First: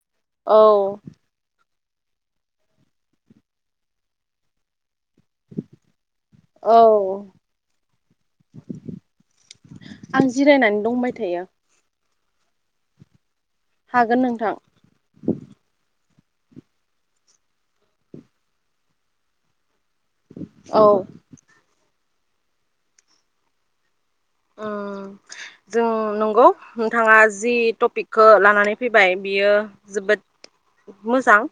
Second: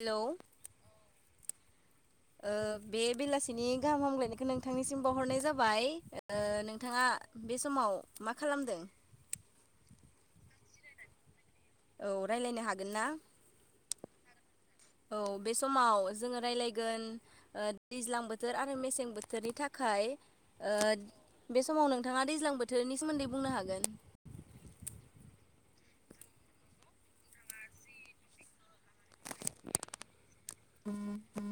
Hello औ ओ बे बेलासिनि गाहाम हामग्लायनायखो नोंथांनिसि सिम बावहरनाय जाबाय ओ औ नोंथाङा बे समाव मा खालामदों आं जिरायनानै दंबाय थायो औ रायलायनो हागोन ना हागोन नोंथां औ बे समाव जोङो रायलायगोन ओ दैज्लां बोथोर आरो मेसें बोथोरनि था खाय ओ औ बे समाव नोंथाङा दैज्लां बोथोरनि सोमोन्दै बुंनो हागोन ओ जों नंगौ नोंथाङा जि टपिकखौ लानानै फैबाय बियो जोबोद मोजां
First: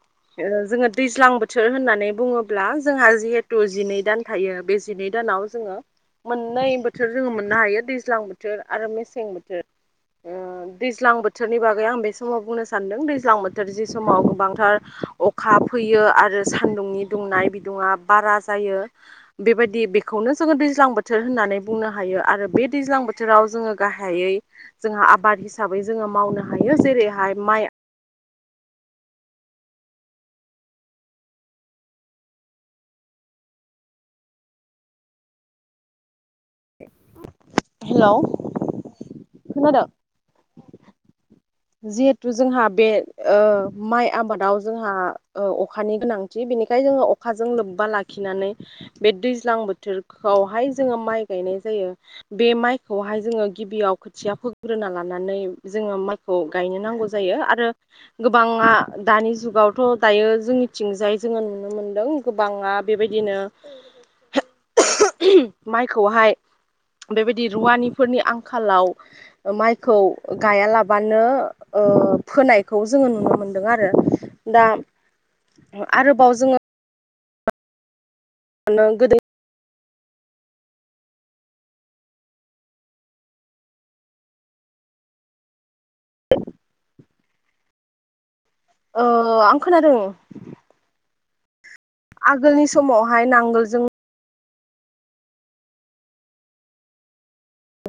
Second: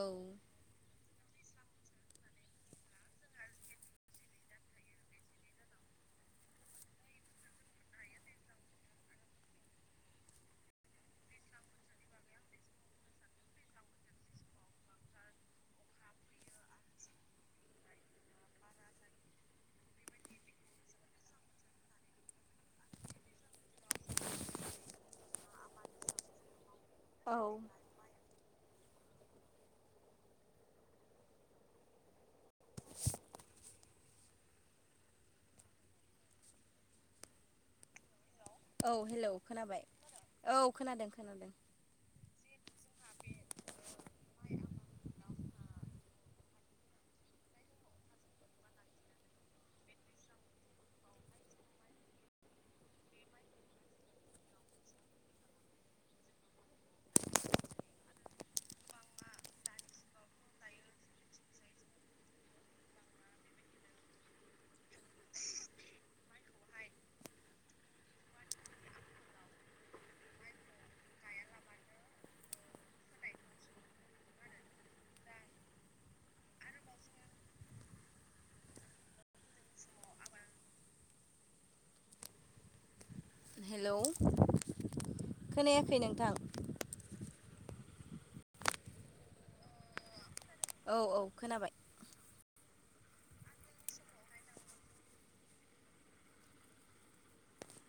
औ ओ जोङो दैज्लां बोथोर होननानै बुङोब्ला जोंहा जिहेथु जिनै दान थायो बे जिनै दानाव जोङो मोननै बोथोर जोङो मोननो हायो दैज्लां बोथोर आरो मेसें बोथोर ओ दैज्लां बोथोरनि बागै आं बे समाव बुंनो सानदों दैज्लां बोथोर जि समाव गोबांथार अखा फैयो आरो सान्दुंनि दुंनाय बिदुङा बारा जायो बेबायदि बेखौनो जोङो दैज्लां बोथोर होननानै बुंनो हायो आरो बे दैज्लां बोथोराव जोङो गाहायै जोंहा आबाद हिसाबै जोङो मावनो हायो जेरैहाय माइ [unintelligible] हेल' औ हेलौ खोनाबाय औ खोनादों खोनादों जिहेथु जोंहा बे ओ माइ आबादाव जोंहा ओ अखानि गोनांथि बेनिखाय जोङो अखाजों लोब्बा लाखिनानै बे दैज्लां बोथोरखौ आवहाय जोङो माइ गायनाय जायो बे माइखौहाय जोङो गिबियाव खोथिया फोग्रोना लानानै नै जोङो माइ खौ गायनो नांगौ जायो आरो गोबाङा दानि जुगावथ' दायो जोंनिथिंजाय जोङो नुनो मोनदों गोबाङा बेबायदिनो [inaudible] [unintelligible] माइखौहाय बेबायदि रुवानिफोरनि आंखालाव माइखौ गायालाब बानो ओ फोनायखौ जोङो नुनो मोनदों आरो दा आरोबाव जोङो नों गोदै हेलौ खोनायाखै नोंथां अ आं खोनादों औ औ खोनाबाय आगोलनि समावहाय नांगोलजों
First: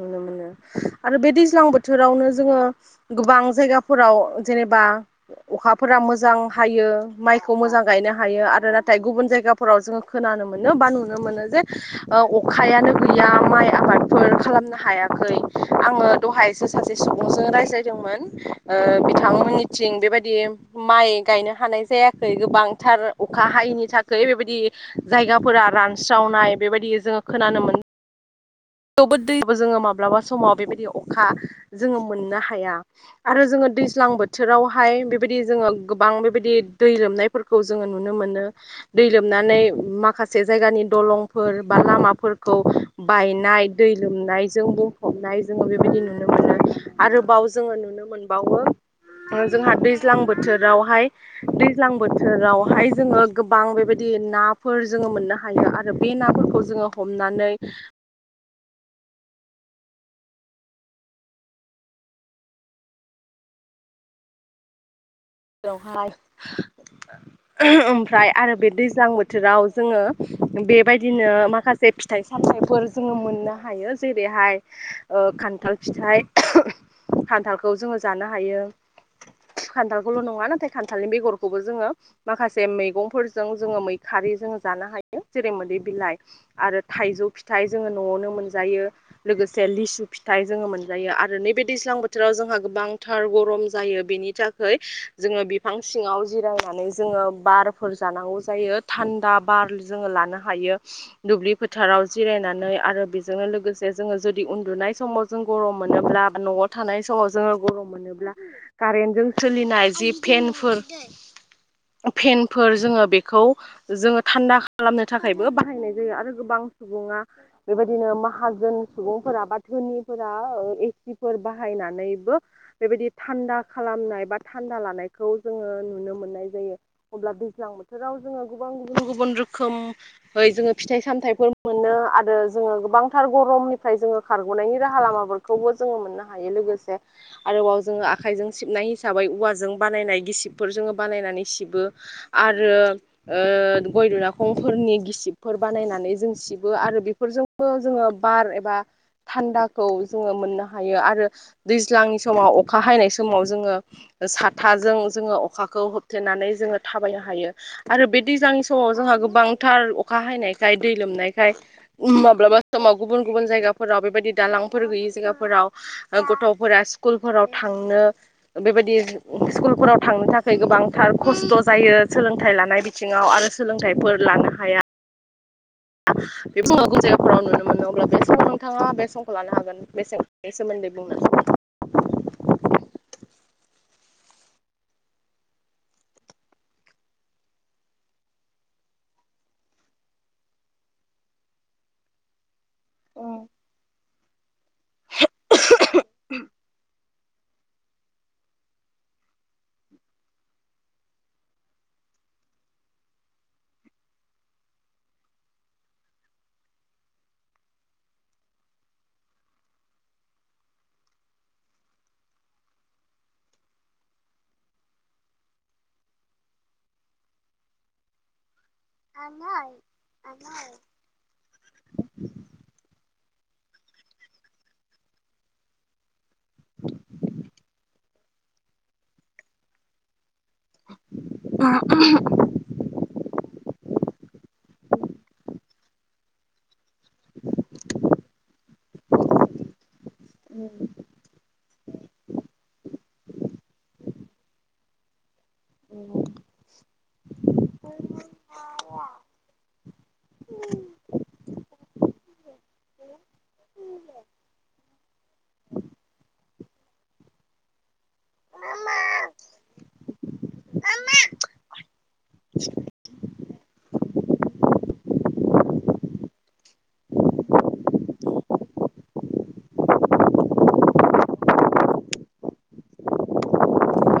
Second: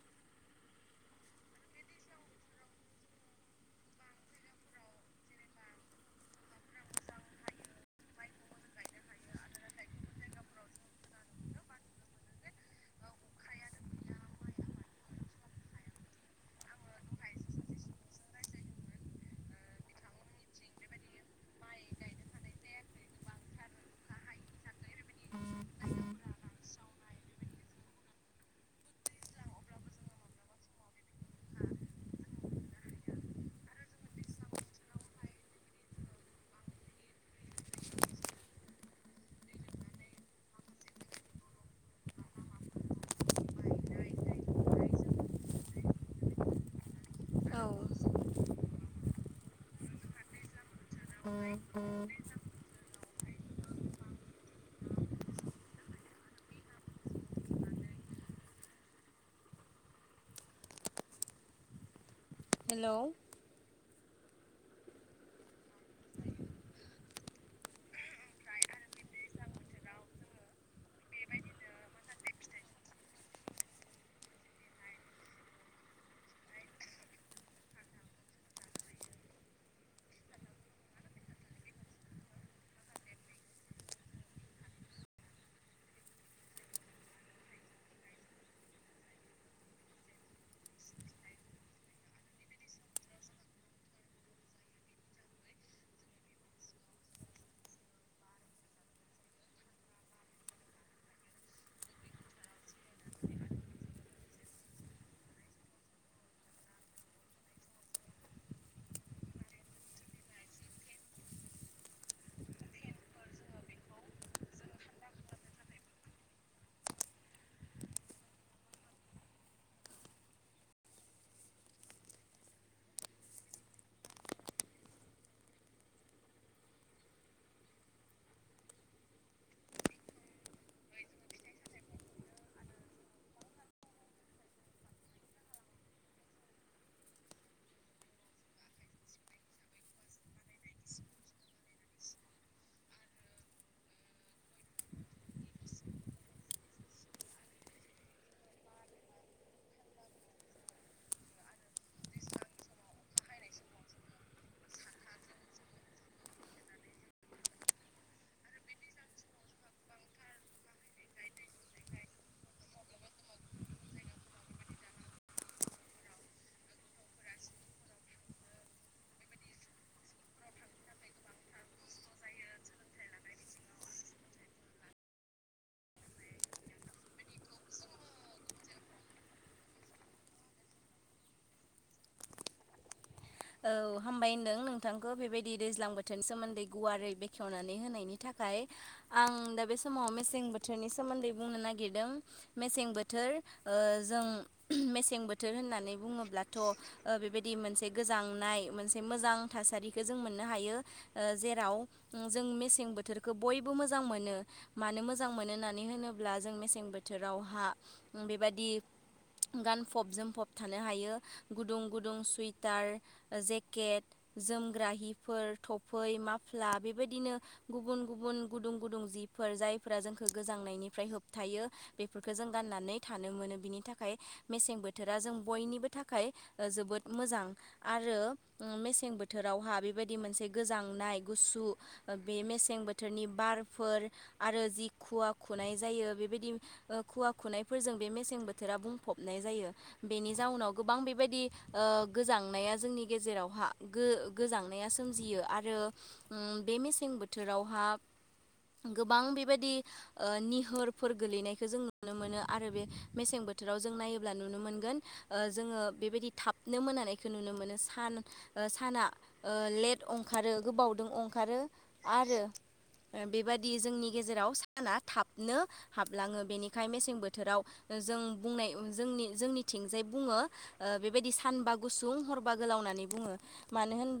नुनो मोनो आरो बे दैज्लां बोथोरावनो जोङो गोबां जायगाफोराव जेनेबा अखाफोरा मोजां हायो माइखौ मोजां गायनो हायो आरो नाथाय गुबुन जायगाफोराव जोङो खोनानो मो मोनो बा नुनो मोनो जे ओ अखायानो गैया माइ आबादफोर खालामनो हायाखै आङो दहायसो सासे सुबुंजों रायज्लायदोंमोन ओ-बिथांमोननिथिं। जों बेबायदि माइ गायनो हानाय जायाखै गोबांथार अखा हायैनि थाखाय बेबायदि जायगाफोरा रानस्रावनाय बेबायदि जोङो खोनानो मोनो थेवबो दैबो जोङो माब्लाबा समाव बेबायदि अखा जोङो मोननो हाया आरो जोङो दैज्लां बोथोरावहाय बेबायदि जोङो गोबां बेबायदि दै लोमनायफोरखौ जोङो नुनो मोनो। दै लोमनानै माखासे जायगानि दलंफोर बा लामाफोरखौ बायनाय दै लोमनायजों बुंफबनाय जोङो बेबायदि नुनो मोननाय आरोबाव औ जोङो नुनो मोनबावो। जोंहा दैज्लां बोथोरावहाय दैज्लां बोथोरावहाय जोङो गोबां बेबायदि। नाफोर जोङो मोननो हायो आरो बे नाफोरखौ जोङो हमनानै हेल'। जेरावहाय ओमफ्राय आरो बे दैज्लां बोथोराव जोङो बेबायदिनो माखासे फिथा थाइ सामथायफोर जोङो मोननो हायो जेरैहाय ओ- खान्थाल फिथाइ खान्थालखौ जोङो जानो हायो खान्थाल ल' नङा नाथाय खान्थालनि बेगरखौबो जोङो माखासे मैगंफोरजों जोङो मैखाजों जों जानो हायो। जेरै मोदै बिलाइ आरो थाइजौ फिथाइ जोङो न'आवनो मोनजायो लोगोसे लिसु फिथाइ जोङो मोनजायो आरो नैबे दैज्लां बोथोराव जोंहा गोबांथार गरम जायो बेनि थाखाय जोङो बिफां सिङाव जिरायनानै जोङो बारफोर जानांगौ जायो थान्दा बार जों लानो हायो दुब्लि फोथाराव जिरायनानै आरो बेजोंनो लोगोसे जों जुदि उन्दु नाय समाव जों गम मोनोब्ला बा न'आव थानाय समाव जोङो गम मोनोब्ला कारेंजों। सोलिनाय जि फेनफोर फेनफोर जोङो बेखौ जोङो थान्दा खालामनो थाखायबो बाहायनाय जायो आरो गोबां सुबुंआ बेबायदिनो माहाजोन सुबुंफोरा बा धोनिफोरा एसिफोर बाहाय हायनानैबो बेबादि थान्दा खालामनाय बा थान्दा लानायखौ जोङो नुनो मोननाय जायो अब्ला दैज्लां बोथोराव जोङो गुबन गुबन रोखोमै जोङो फिथाइ सामथाइफोर मोनो आरो जोङो गोबांथार गरमनिफ्राय जोङो खारग'नायनि राहा लामाफोरखौबो जोङो मोननो हायो लोगोसे आरोबाव जोङो आखाइजों सिबनाय हिसाबै औवाजों बानायनाय गिसिबफोर जोङो बानायनानै सिबो। आरो ओ-गय दुनाखंफोरनि गिसिबफोर बानायनानै जों सिबो आरो रो बेफोरजोंबो जोङो बार एबा थान्दाखौ जोङो मोननो हायो आरो दैज्लांनि समाव अखा हायनाय समाव जोङो ओ-साथाजों जोङो अखाखौ होबथेनानै जोङो थाबायनो हायो आरो बे दैज्लानि समाव जोंहा गोबांथार अखा हायनायखाय दै लोमनायखाय माब्लाबा समाव गुबुन गुब जायगा फोराव बेबायदि दालांफोर गैयै जायगाफोराव ओ-गथ'फोरा स्कुलफोराव थांनो बेबायदि स्कुलफोराव थांनो थाखाय गोबांथार खस्थ' जायो सोलोंथाइ लानाय बिथिङाव आरो सोलोंथाइफोर लानो हाया बे गुबुन गुबुन जायगाफोराव नुनो मोनो अब्ला बे समाव नोंथाङा बे समखौ लानो हागोन बेसे-बे सोमोन दै बुंनो। [inaudible] औ हामबाय होनदों नोंथांखौ बेबायदि दैज्लां बोथोर सोमोन्दै गुवारै बेखेवनानै होनायनि थाखाय। आं दा बे समाव मेसें बोथोरनि सोमोन्दै बुंनो नागिरदों। मेसें बोथोर ओ-जों मेसें बोथोर होननानै बुङोब्लाथ' ओ-बेबायदि मोनसे गोजांनाय मोनसे मोजां थासारिखो जों मोन्नो हायो ओ जेराव जों मेसें बोथोरखो बयबो मोजां मोनो मानो मोजां मोनो होननानै होनोब्ला जों मेसें बोथोराव हा बेबायदि गानफब जोमफब थानो हायो गुदुं गुदुं सुइट टार जेकेट जोमग्रा हिफोर थफै माफ्ला बेबायदिनो गुबुन गुबुन गुदुं गुदुं जिफोर जायफोरा जोंखौ गोजांनायनिफ्राय होबथायो बेफोरफोरखो जों गाननानै थानो मोनो बिनि थाखाय मेसें बोथोरा जों बयनिबो थाखाय ओ- जोबोद मोजां। आरो मेसें बोथोरावहा बेबायदि मोनसे गोजांनाय गुसु बे मेसें बोथोरनि बार फोर आरो जि खुवा खुनाय जायो बेबायदि खुवा खुनायफोरजों बे मेसें बोथोराव बुंफबनाय जायो बेनि जाउनाव गोबां बेबायदि गोजांनाय जोंनि गेजेरावहा गोजांनाया सियो आरो बे मेसें बोथोरावहा गोबां बेबायदि निहोरफोर गोलैनायखौ जों नुनो मोनो आरो बे मेसें बोथोराव जों नायोब नुनो मोन जोङो बेबायदि थाबनो मोन नाय नुनो मोनो स साना लेट ओंखारो गोबावदों ओंखारो। आरो बेबादि जोंनि गेजेराव साना थाबनो हाबलाङो बेनिखायनो मेसें बोथोराव जों बुंनाय जोंनिथिंजाय बुङो बेबायदि सानबा गुुं [unintelligible] हा गोलाव होननानै बुङो मानो होन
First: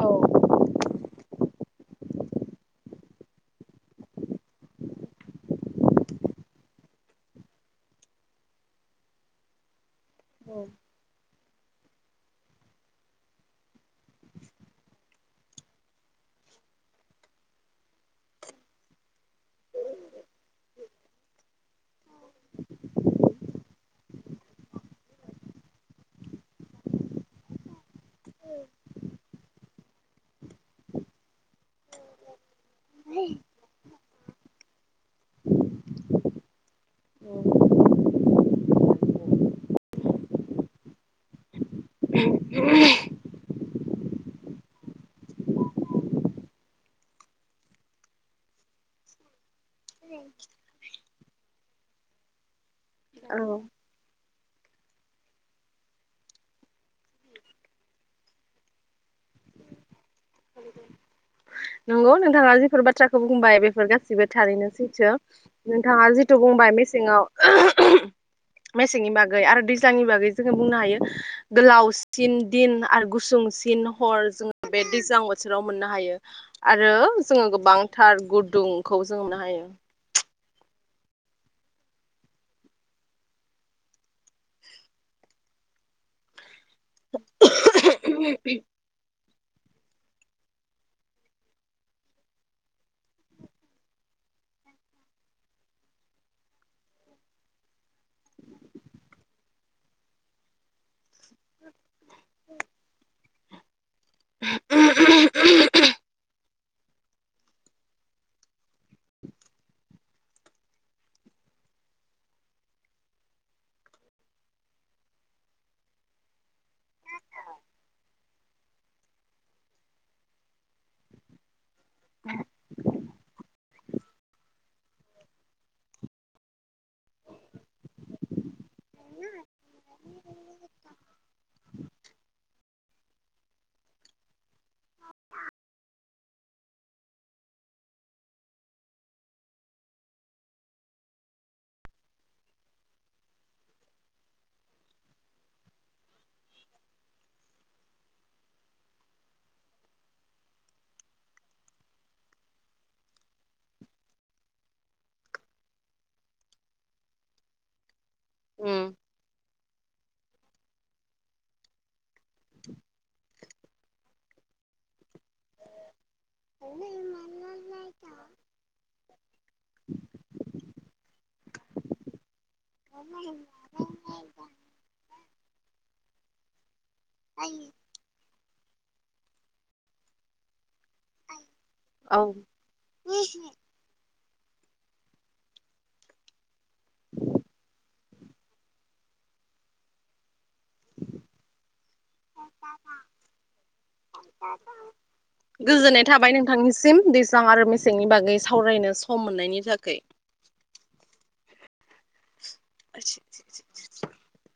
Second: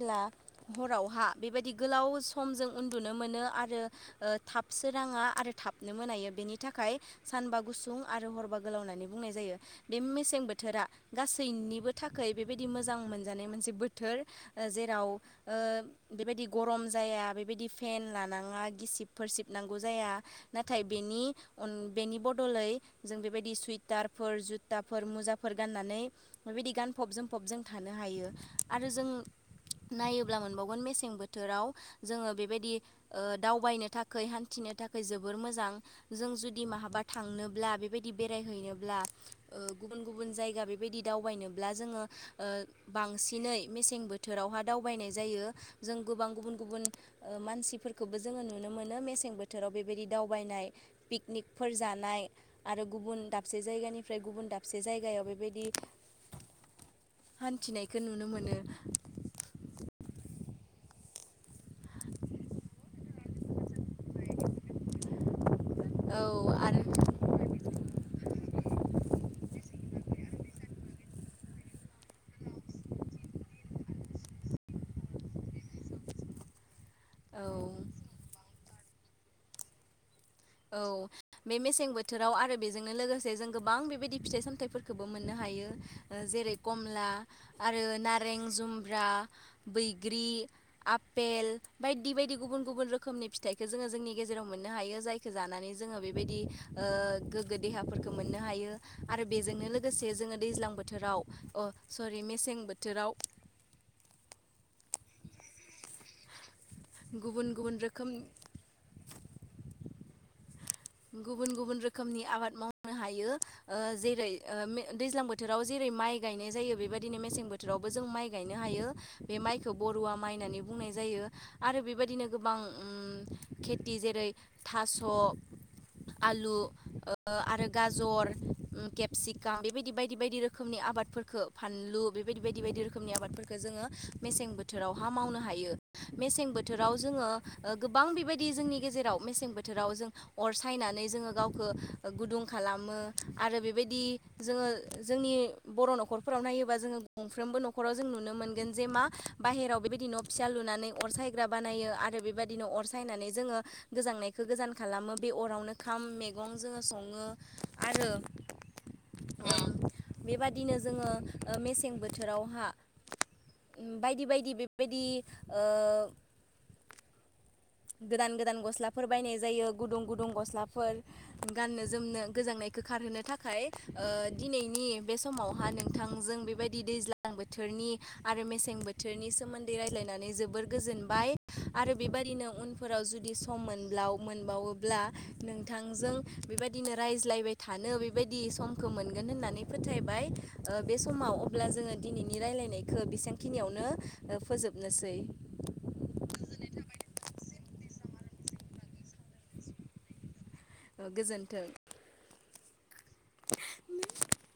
हावहा बेबायदि गोलाव ज उन्दुनो मोनो आरो ओ थाब सोरांआ आरो थाबनो मोनायो बेनि थाखाय सानबा गुुं आरो हरबा गोलाव होननानै बुंनाय जायो बे मेसें बोथोरा गासैनिबो थाखाय बेबायदि मोजां मोनजानाय मोनसे बोथोर जेराव बेबायदि गरम जाया बेबायदि फेन लानाङा गिसिबफोर सिबनांगौ जाया नाथाय बेनि बेनि बदलै जों बेबायदि सुइट टारफोर जुताफोर मुजाफोर गाननानै बेबायदि गानफब जोमफब जों थानो नो हायो आरो जों नायोब्ला मोनबावगोन मेसें बोथोराव जोङो बेबायदि दावबायनो थाख हान्थिनो थाखाय जोबोर मोजां जों जुदि माहा बा थांनोब्ला बेबायदि बेरायहैनोब्ला गुबुन गुबुन जायगा बेबायदि दावबायनो जोङो बांसिनै मेसें बोथोरावहा दावबायनाय जायो जों गोबां गुबुन गुबुन मानसिफोरखौबो जोङो नुनो मोन मोनो मेसें बोथोराव बेबायदि दावबायनाय पिकनिकफोर जानाय आरो गुबुन औ दाबसे जायगानिफ्राय गुबुन दाबसे जायगायाव बेबायदि हान्थिनायखौ नुनो मोनो। नंगौ नोंथाङा जिफोर बाथ्राखौ बुंबाय बेफोर गासै गासिबो थारैनो सैथो नोंथाङा औ जिथु बुंबाय आरो मेसेङाव [unintelligible] मेसेंनि बागै आरो दैज्लांनि बागै जोङो बुंनो हायो गोलावसिन दिन आरो गुसु बोंसिन हर जोङो बे दैजां बोथोराव मोननो हायो आरो जोङो औ गोबांथार गुदुंखौ जोङो मोननो हायो। औ बे मेसें बोथोराव आरो बेजोंनो लोगोसे जों गोबां बेबायदि फिथाइ सामथायाइफोरखौबो मोनो थानो हायो जेरै कमला आरो नारें जुम्ब्रा बैग्रि आफपेल बायदि बायदि गुबुन गुबुन रोखोमनि फिथाइखौ जोङो जोंनि गेजेराव मोननो हायो जाय जानानै जोङो बेबायदि गोग्गो देहाफोरखौ मोननो हायो आरो बेजोंनो लोगोसे जों दैज्लां बोथोराव अ सरि मेसें बोथोराव [unintelligible] गुबुन गुबुन रोखोम गुबुन गुबुन रोखोमनि आबाद मावनो हायो जेरै दैज्लां बोथोराव जेरै माइ गायनाय जायो बेबायदिनो मेसें बोथोरावबो जों माइ गायनो हायो बे माइखौ बर'आ मनानै बुंनाय जायो आरो बेबायदिनो गोबां खे थि जेरै थास' आलु आरो गाजर केपसिकाम बेबायदि बायदि बायदि रोखोमनि आबादफोर खो फानलू बे बायदि बायदि रोखोमनि आबादफोरखो जोङो मेसें बोथोरावहा मावनो हायो। मेसें बोथोराव जोङो गोबां बेबायदि जोंनि गेजेराव मेसें बोथोराव जों अर सायनानै जोङो गावखौ गुदुं खालामो आरो बेबायदि जोङो जोंनि नि बर' न'रफोराव नायोबा जोफ्रबो न'राव जों नुनो मोनोन जे मा बायेराव बेबायदि न फ फिसा लुनानै अर सायग्रा बानायो आरो बेबायाददिनो अर सायनानै जोङो गोजांनायखौ गोजान खालामो। बे अरावनो खाम मैगं जोङो सङो आरो उम उम बेबादिनो जोङो ओ मेसें बोथोरावहा बायदि बायदि बेबायदि ओ [unintelligible] गोदान गोदान गस्लाफोर बायनाय जायो गुदुं गुदुं गस्लाफोर गाननो जोमनो गोजांनायखो खारहोनो थाखाय ओ दिनैनि बे समावहा नोंथांजों बेबायदि दैज्लां बोथोरनि आरो मे सें बोथोरनि सोमोन्दै रायज्लायनानै जोबोर गोजोनबाय आरो औ बेबायदिनो फोराव जुदि सम मोनब्ला आव मोनबावोब्ला नोंथांजों बेबायदिनो रायज्लायबाय थानो बेबायदि समखौ मोन गोन होननानै फोथायबाय ओ बे समाव अब्ला जोङो दिनैनि रायलायनायखो बेसांखिनियावनो फोजोबनोसै गोजोननाय थाबाय नोंथांनिसिम। जां आरो मेसेंनि बागै सावरायनो सम मोननायनि थाखै ओ गोजोन्थों। [inaudible]